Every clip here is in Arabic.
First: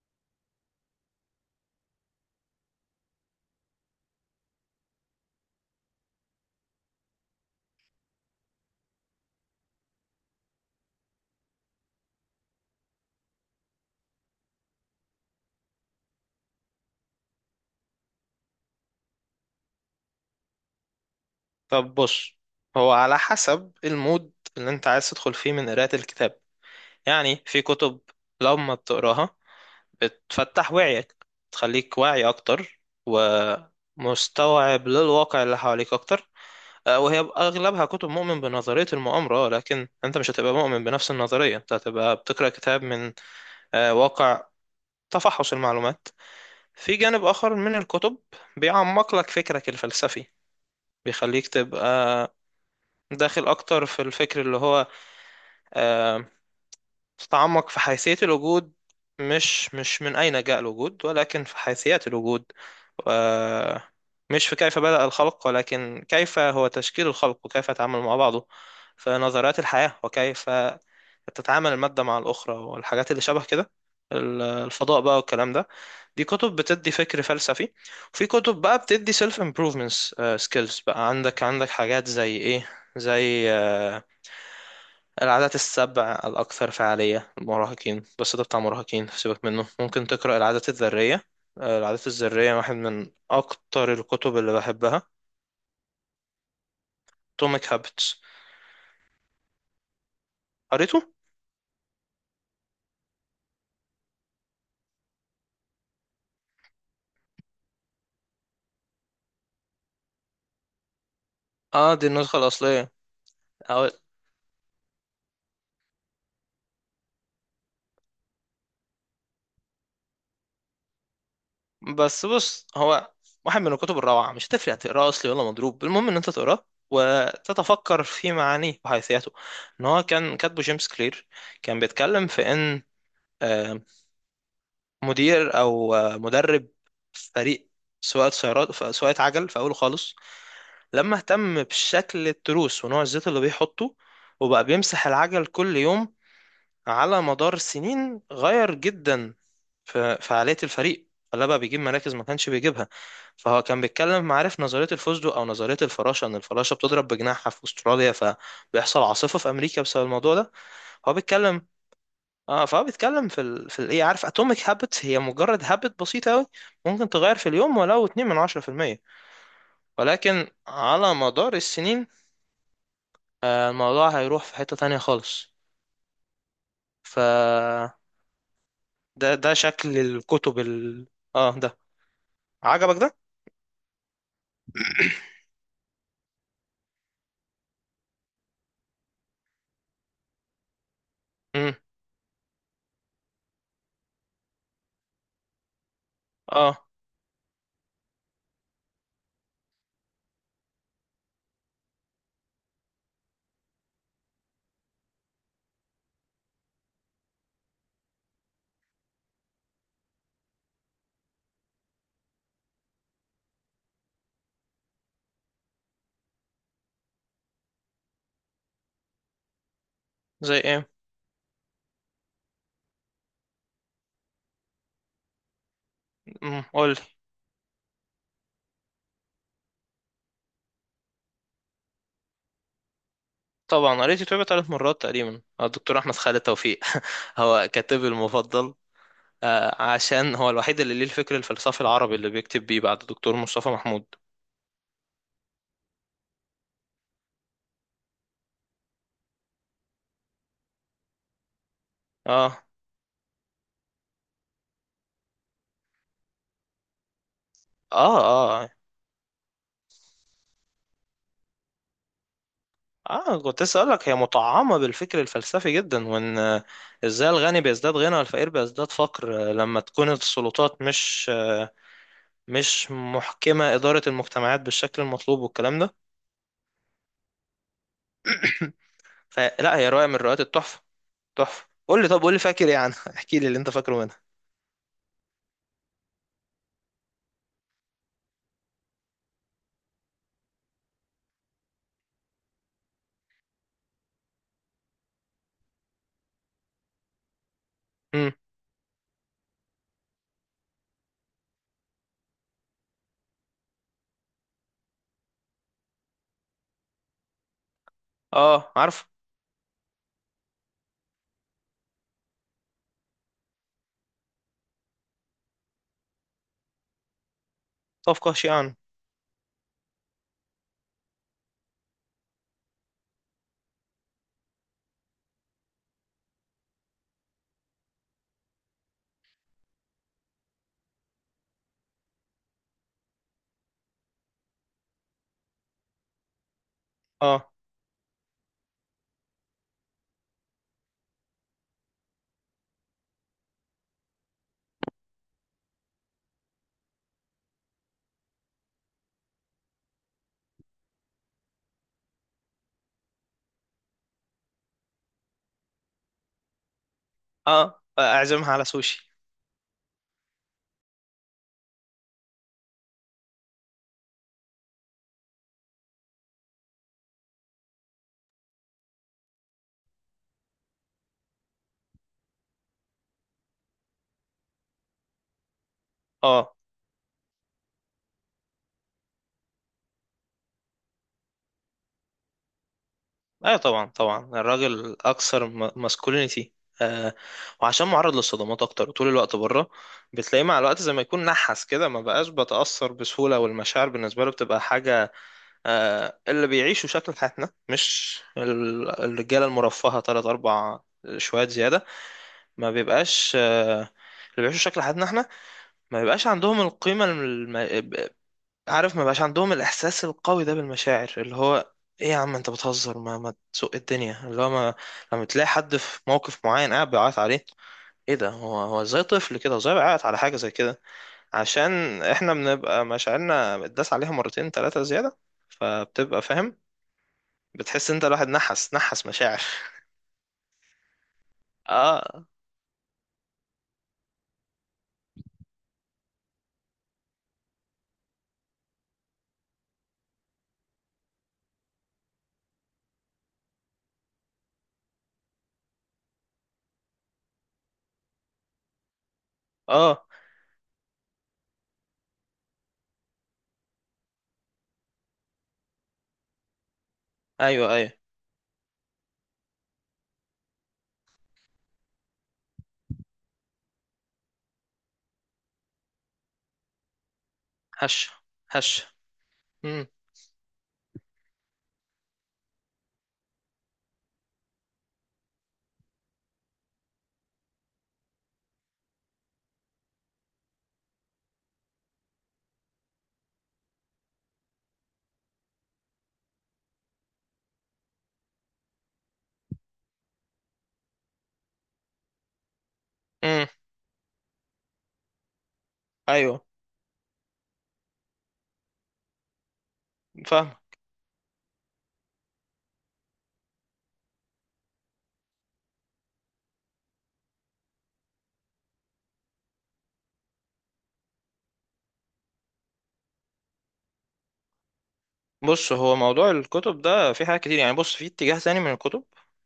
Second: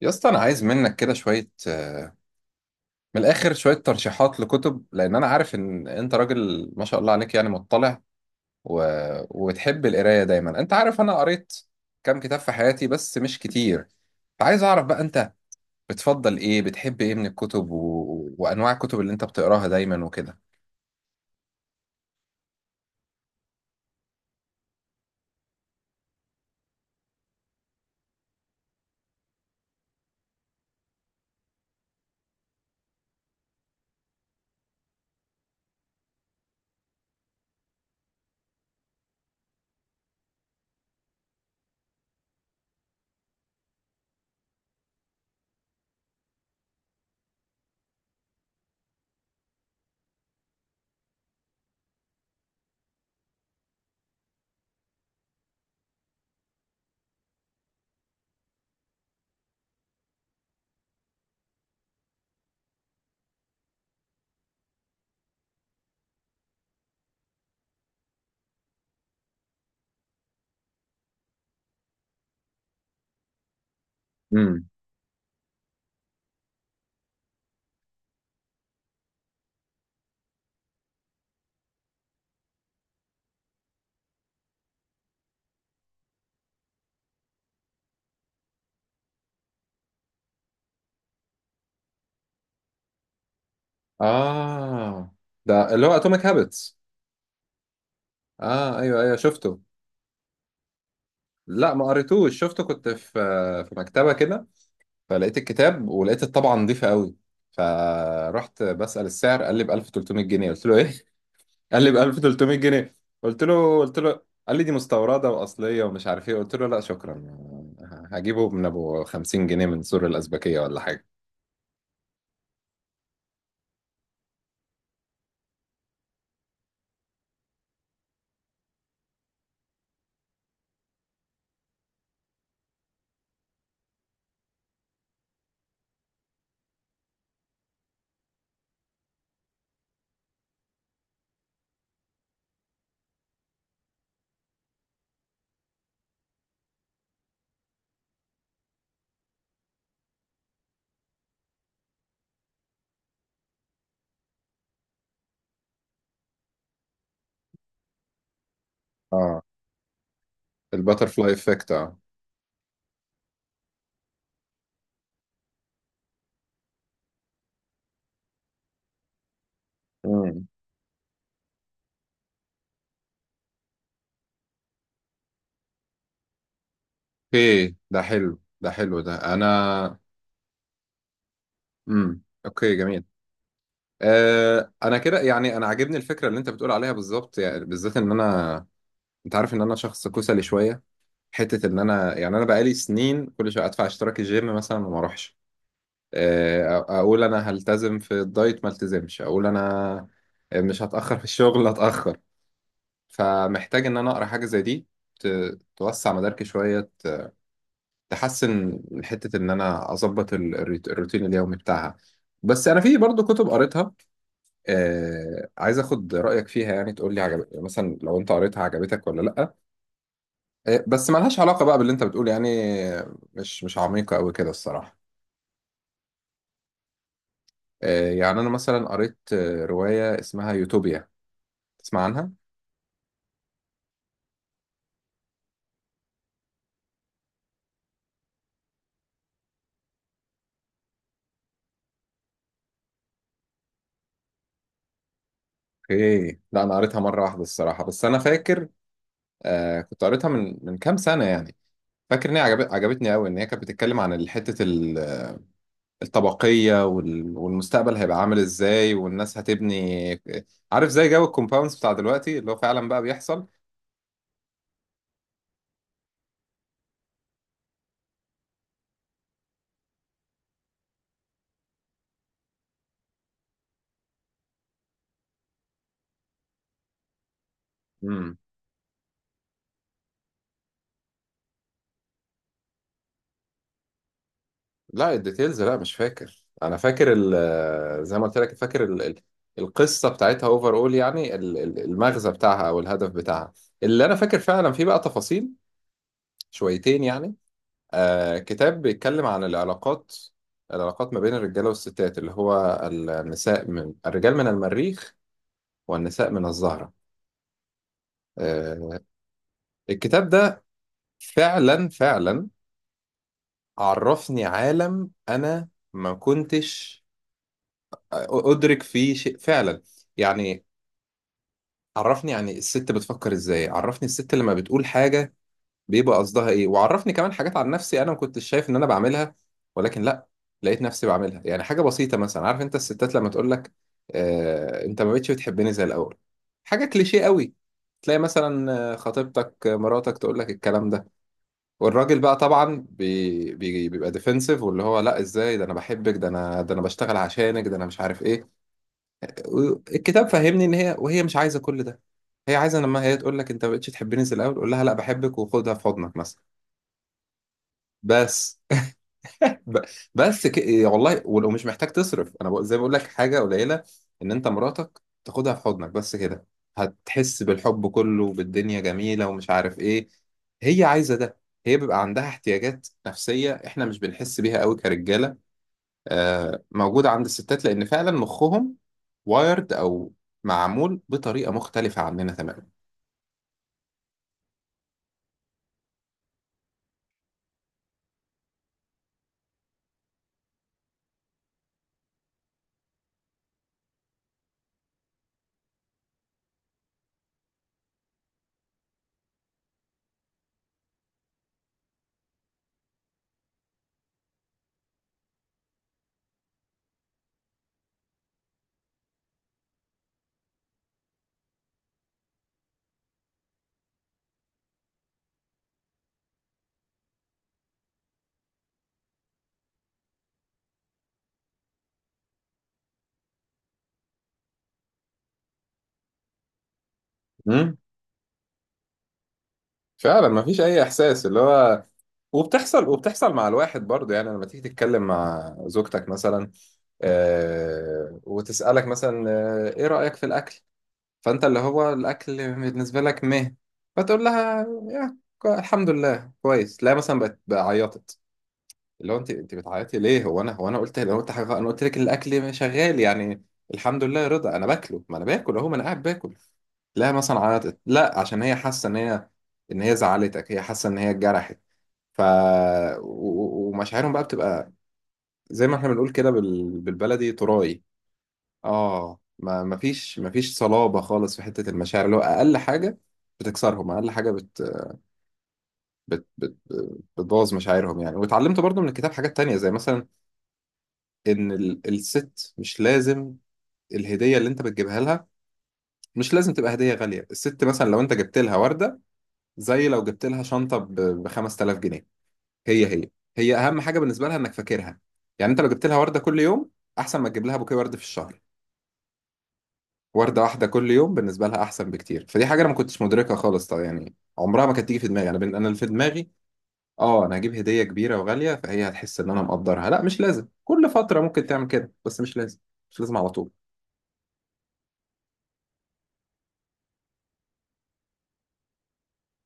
يا اسطى انا عايز منك كده شويه من الاخر شويه ترشيحات لكتب لان انا عارف ان انت راجل ما شاء الله عليك يعني مطلع و... وتحب القرايه دايما. انت عارف انا قريت كام كتاب في حياتي بس مش كتير، فعايز اعرف بقى انت بتفضل ايه، بتحب ايه من الكتب وانواع الكتب اللي انت بتقراها دايما وكده. طب بص. هو على حسب المود اللي انت عايز تدخل فيه من قراءة الكتاب. يعني في كتب لما بتقراها بتفتح وعيك، تخليك واعي اكتر ومستوعب للواقع اللي حواليك اكتر. وهي اغلبها كتب مؤمن بنظرية المؤامرة، لكن انت مش هتبقى مؤمن بنفس النظرية، انت هتبقى بتقرأ كتاب من واقع، تفحص المعلومات. في جانب اخر من الكتب بيعمق لك فكرك الفلسفي، بيخليك تبقى داخل اكتر في الفكر اللي هو آه، تتعمق في حيثية الوجود، مش من أين جاء الوجود، ولكن في حيثيات الوجود. آه، مش في كيف بدأ الخلق، ولكن كيف هو تشكيل الخلق وكيف يتعامل مع بعضه. في نظريات الحياة وكيف تتعامل المادة مع الأخرى والحاجات اللي شبه كده. امم. الفضاء بقى والكلام ده، دي كتب بتدي فكر فلسفي. وفي كتب بقى بتدي self improvements، skills. بقى عندك حاجات زي إيه؟ زي العادات السبع الأكثر فعالية للمراهقين، بس ده بتاع مراهقين، سيبك منه، ممكن تقرأ العادات الذرية. العادات الذرية واحد من أكتر الكتب اللي بحبها. اه، ده اللي هو اتوميك هابتس. atomic habits. اه ايوه ايوه شفته. قريته؟ لا ما قريتوش، شفته كنت في مكتبه كده، فلقيت الكتاب ولقيت الطبعة نظيفة قوي، فرحت بسأل السعر. قال لي ب 1300 جنيه. قلت له ايه؟ قال لي اه ب دي النسخة 1300 الأصلية، جنيه قلت له أو قلت له قال لي دي مستوردة وأصلية ومش عارف ايه. قلت له لا شكرا، هجيبه من ابو 50 جنيه من سور الأزبكية ولا حاجة. بس بص، هو واحد من الكتب الروعة، مش هتفرق تقراه أصلي ولا مضروب، المهم إن أنت تقراه وتتفكر في معانيه وحيثياته. إن هو كان كاتبه جيمس كلير، كان بيتكلم في إن آه، مدير او مدرب فريق سواقة سيارات، سواقة عجل في اوله خالص، لما اهتم بشكل التروس ونوع الزيت اللي بيحطه، وبقى بيمسح العجل كل يوم، على مدار سنين غير جدا في فعالية الفريق، فلا بقى بيجيب مراكز ما كانش بيجيبها. فهو كان بيتكلم، عارف نظرية الفوزدو أو نظرية الفراشة، إن الفراشة بتضرب بجناحها في أستراليا فبيحصل عاصفة اه في أمريكا بسبب الموضوع ده. هو الباترفلاي بيتكلم، افكت، اه. اه فهو بيتكلم في في الايه، عارف اتوميك هابت هي مجرد هابت بسيطه قوي، ممكن تغير في اليوم ولو 2 من 10%، امم. ولكن على مدار السنين الموضوع هيروح في حته تانية خالص. ف اوكي ده حلو، ده حلو، ده ده انا. شكل الكتب ال... اه ده. اوكي عجبك جميل. ده؟ آه انا كده يعني انا عاجبني الفكره اللي انت بتقول عليها بالظبط، يعني بالذات ان انا، انت عارف ان انا شخص كسلي شويه، حته امم. ان انا يعني انا بقالي سنين كل شويه ادفع اشتراك الجيم مثلا وما اروحش. اه. اقول انا هلتزم في الدايت ما التزمش، اقول انا مش هتاخر في الشغل اتاخر. فمحتاج ان انا اقرا حاجه زي دي، توسع مداركي شويه، تحسن من حته ان انا اظبط الروتين اليومي بتاعها. بس انا في برضو كتب قريتها، عايز اخد رايك فيها. يعني تقول لي عجب مثلا، لو انت قريتها عجبتك ولا لا. زي إيه، ايه؟ بس ملهاش علاقة بقى باللي انت بتقول يعني، مش عميقة قوي كده الصراحة. امم، قول لي. إيه، يعني انا مثلا قريت رواية اسمها يوتوبيا، تسمع عنها؟ طبعا قريت الكتاب ثلاث مرات تقريبا. الدكتور احمد خالد توفيق هو كاتبي المفضل. عشان هو الوحيد اللي ليه الفكر الفلسفي العربي اللي بيكتب بيه بعد دكتور مصطفى محمود. اوكي، لا انا قريتها مرة واحدة الصراحة. بس انا فاكر، آه كنت قريتها من كام سنة يعني. فاكر ان هي اه، عجبتني قوي. ان هي كانت بتتكلم عن حتة الطبقية والمستقبل اه. هيبقى عامل اه، ازاي، والناس هتبني آه، عارف زي جو الكومباوندز بتاع دلوقتي اللي هو فعلا بقى اه بيحصل. كنت اسالك، هي مطعمه بالفكر الفلسفي جدا، وان ازاي الغني بيزداد غنى والفقير بيزداد فقر، لما تكون السلطات مش مش محكمه اداره المجتمعات بالشكل المطلوب والكلام ده. مم. فلا هي روايه من روايات التحفه، تحفه. قول لي، طب قول لي فاكر ايه عنها، احكي لي اللي انت فاكره منها. لا الديتيلز لا مش فاكر. انا فاكر زي ما قلت لك، فاكر القصه بتاعتها اوفر اول، يعني المغزى بتاعها او الهدف بتاعها. اللي انا فاكر فعلا فيه بقى تفاصيل شويتين يعني. امم. آه كتاب بيتكلم عن العلاقات ما بين الرجاله والستات، اللي هو النساء من الرجال من المريخ والنساء من الزهره. اه آه عارف. الكتاب ده فعلا فعلا عرفني عالم انا ما كنتش طب قهشي عنه. ادرك فيه شيء فعلا. يعني عرفني يعني الست بتفكر ازاي، عرفني الست لما بتقول حاجة بيبقى قصدها ايه، وعرفني كمان حاجات عن نفسي انا ما كنتش شايف ان انا بعملها، ولكن لا، لقيت نفسي بعملها. يعني حاجة بسيطة مثلا، عارف انت الستات لما تقول لك آه انت ما بقتش بتحبني زي الاول، حاجة كليشيه اه. قوي، تلاقي مثلا خطيبتك مراتك تقول لك الكلام ده، والراجل بقى طبعا بي بي بيبقى ديفنسيف واللي هو لا ازاي، ده انا بحبك، ده انا، ده انا بشتغل عشانك، ده انا مش عارف ايه. الكتاب فهمني ان هي مش عايزه كل ده، هي عايزه لما هي تقول لك انت ما بقتش تحبني زي الاول قول لها لا بحبك وخدها في حضنك مثلا. اه اعزمها بس على سوشي. ب- إيه، والله ولو مش محتاج تصرف. انا زي ما بقول لك حاجه قليله ان انت مراتك تاخدها في حضنك بس كده، هتحس بالحب كله وبالدنيا جميله ومش عارف ايه. هي عايزه ده، هي بيبقى عندها احتياجات نفسيه احنا مش بنحس بيها قوي كرجاله. اه آه، موجودة عند الستات لأن فعلا مخهم وايرد، أو معمول بطريقة مختلفة عننا تماما. ايوه، طبعا طبعا، الراجل اكثر ماسكولينيتي، آه، وعشان معرض للصدمات اكتر وطول الوقت بره، بتلاقيه مع الوقت زي ما يكون نحس كده، ما بقاش بتأثر بسهولة، والمشاعر بالنسبة له بتبقى حاجة، آه اللي بيعيشوا شكل حياتنا، مش الرجالة المرفهة تلات اربع شوية زيادة، ما بيبقاش، آه اللي بيعيشوا شكل حياتنا احنا ما بيبقاش عندهم القيمة. عارف، ما بقاش عندهم الاحساس القوي ده بالمشاعر، اللي هو ايه يا عم انت بتهزر، ما تسوق الدنيا اللي هو ما، لما تلاقي حد في موقف معين قاعد بيعيط عليه، ايه ده، هو هو زي طفل كده، زي بيعيط على حاجه زي كده، عشان احنا بنبقى مشاعرنا بتداس عليها مرتين ثلاثه زياده، فبتبقى فاهم. امم. بتحس انت الواحد نحس مشاعر. فعلا ما فيش أي إحساس اللي هو، اه، وبتحصل مع الواحد برضه. يعني لما تيجي تتكلم مع زوجتك مثلا، وتسألك مثلا إيه رأيك في الأكل؟ فأنت اللي هو الأكل بالنسبة لك مه، فتقول لها يا الحمد لله كويس. لا مثلا بقت بقى عيطت. اللي هو انت بتعيطي اه ليه؟ هو انا هو انا قلت لو انت حاجه؟ انا قلت لك الاكل شغال يعني، الحمد لله يا رضا انا باكله، ما انا باكل اهو، ما انا قاعد باكل. لا مثلا ايوه عيطت، ايوه. لا عشان هي حاسه ان هي، ان هي زعلتك، هي حاسه ان هي اتجرحت. ف ومشاعرهم بقى بتبقى زي ما احنا بنقول كده بالبلدي تراي. هش هش. اه ما ما امم. فيش ما فيش صلابه خالص في حته المشاعر، اللي هو اقل حاجه بتكسرهم، اقل حاجه بت... بت... بتبوظ مشاعرهم يعني. واتعلمت برضو من الكتاب حاجات تانية، زي مثلا ان الست مش لازم الهديه اللي انت بتجيبها لها مش لازم تبقى هديه غاليه. الست مثلا لو انت جبت لها ورده زي لو جبت لها شنطه ب 5000 جنيه، هي هي امم هي اهم حاجه بالنسبه لها انك فاكرها. يعني انت لو جبت لها ورده كل ايوه يوم احسن ما تجيب لها بوكيه ورد في الشهر، ورده فاهم. واحده كل يوم بالنسبه لها احسن بكتير. فدي حاجه انا ما كنتش مدركها خالص طبعا، يعني عمرها ما كانت تيجي في دماغي. انا انا اللي في دماغي اه انا هجيب هديه كبيره وغاليه فهي هتحس ان انا مقدرها. لا مش لازم، كل فتره ممكن تعمل كده بس مش لازم، مش لازم على طول. بص، هو موضوع الكتب ده في حاجات كتير يعني. بص، في اتجاه تاني من الكتب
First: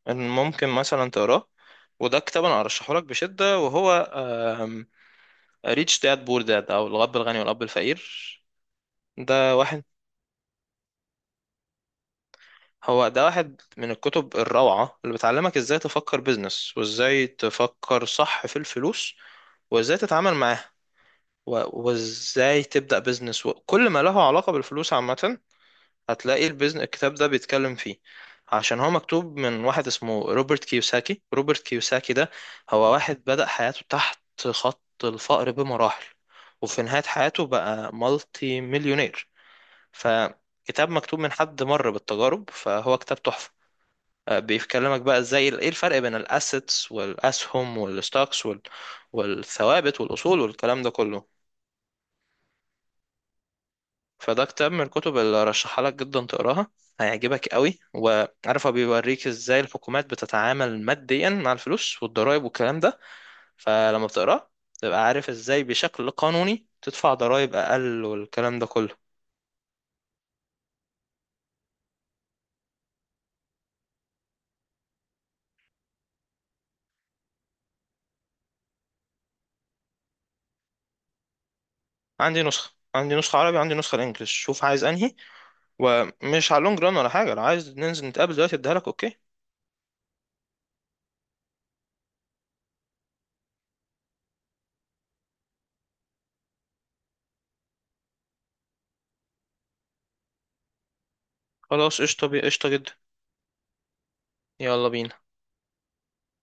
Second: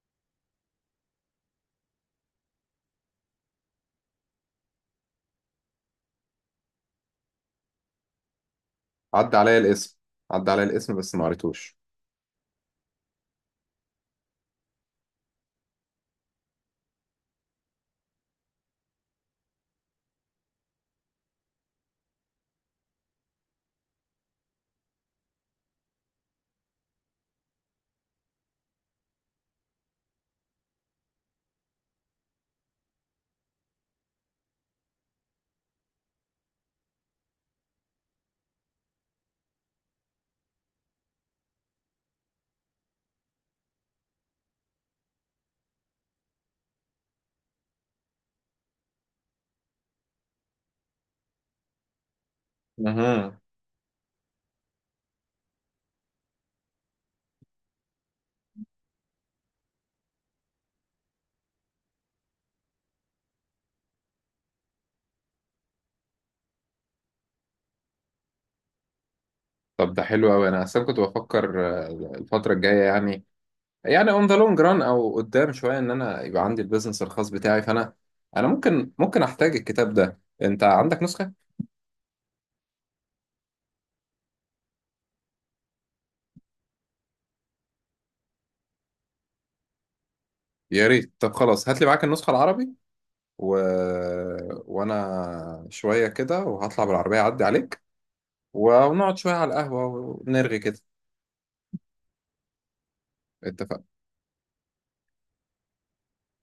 ان ممكن مثلا تقراه، وده كتاب انا ارشحه لك بشده، وهو ريتش داد بور داد، او الاب الغني والاب الفقير. عدى ده عليا واحد، الاسم، عدى عليا الاسم بس ما قريتوش. هو ده واحد من الكتب الروعه اللي بتعلمك ازاي تفكر بيزنس، وازاي تفكر صح في الفلوس وازاي تتعامل معاها، وازاي تبدا بيزنس وكل ما له علاقه بالفلوس عامه، هتلاقي البيزنس الكتاب ده بيتكلم فيه. عشان هو مكتوب من واحد اسمه روبرت كيوساكي. روبرت كيوساكي ده هو واحد بدأ حياته تحت خط الفقر بمراحل، وفي نهاية حياته بقى مالتي مليونير. فكتاب مكتوب من حد مر بالتجارب، فهو كتاب تحفة. بيكلمك بقى ازاي ايه الفرق بين الاسيتس والاسهم والستوكس والثوابت والاصول والكلام ده كله. اها، فده كتاب من الكتب اللي رشحها لك جدا تقراها، هيعجبك قوي. وعارف هو بيوريك ازاي الحكومات بتتعامل ماديا مع الفلوس والضرائب والكلام ده، فلما بتقراه تبقى عارف ازاي بشكل قانوني تدفع ضرائب اقل والكلام ده كله. طب ده حلو قوي. انا اصلا كنت بفكر آه، الفتره الجايه يعني، يعني اون ذا لونج ران او قدام شويه، ان انا يبقى عندي البيزنس الخاص بتاعي. انا ممكن احتاج الكتاب ده، انت عندك نسخه؟ عندي نسخة عربي، وعندي نسخة الانجليش، شوف عايز انهي. ومش على اللونج ران ولا حاجة، لو عايز ننزل نتقابل دلوقتي اديها لك، اوكي؟ يا ريت، طب خلاص هات لي معاك النسخه العربي و... وانا شويه كده وهطلع بالعربيه اعدي عليك، ونقعد شويه على القهوه ونرغي كده. خلاص قشطة، قشطة جدا. اتفقنا. يلا بينا.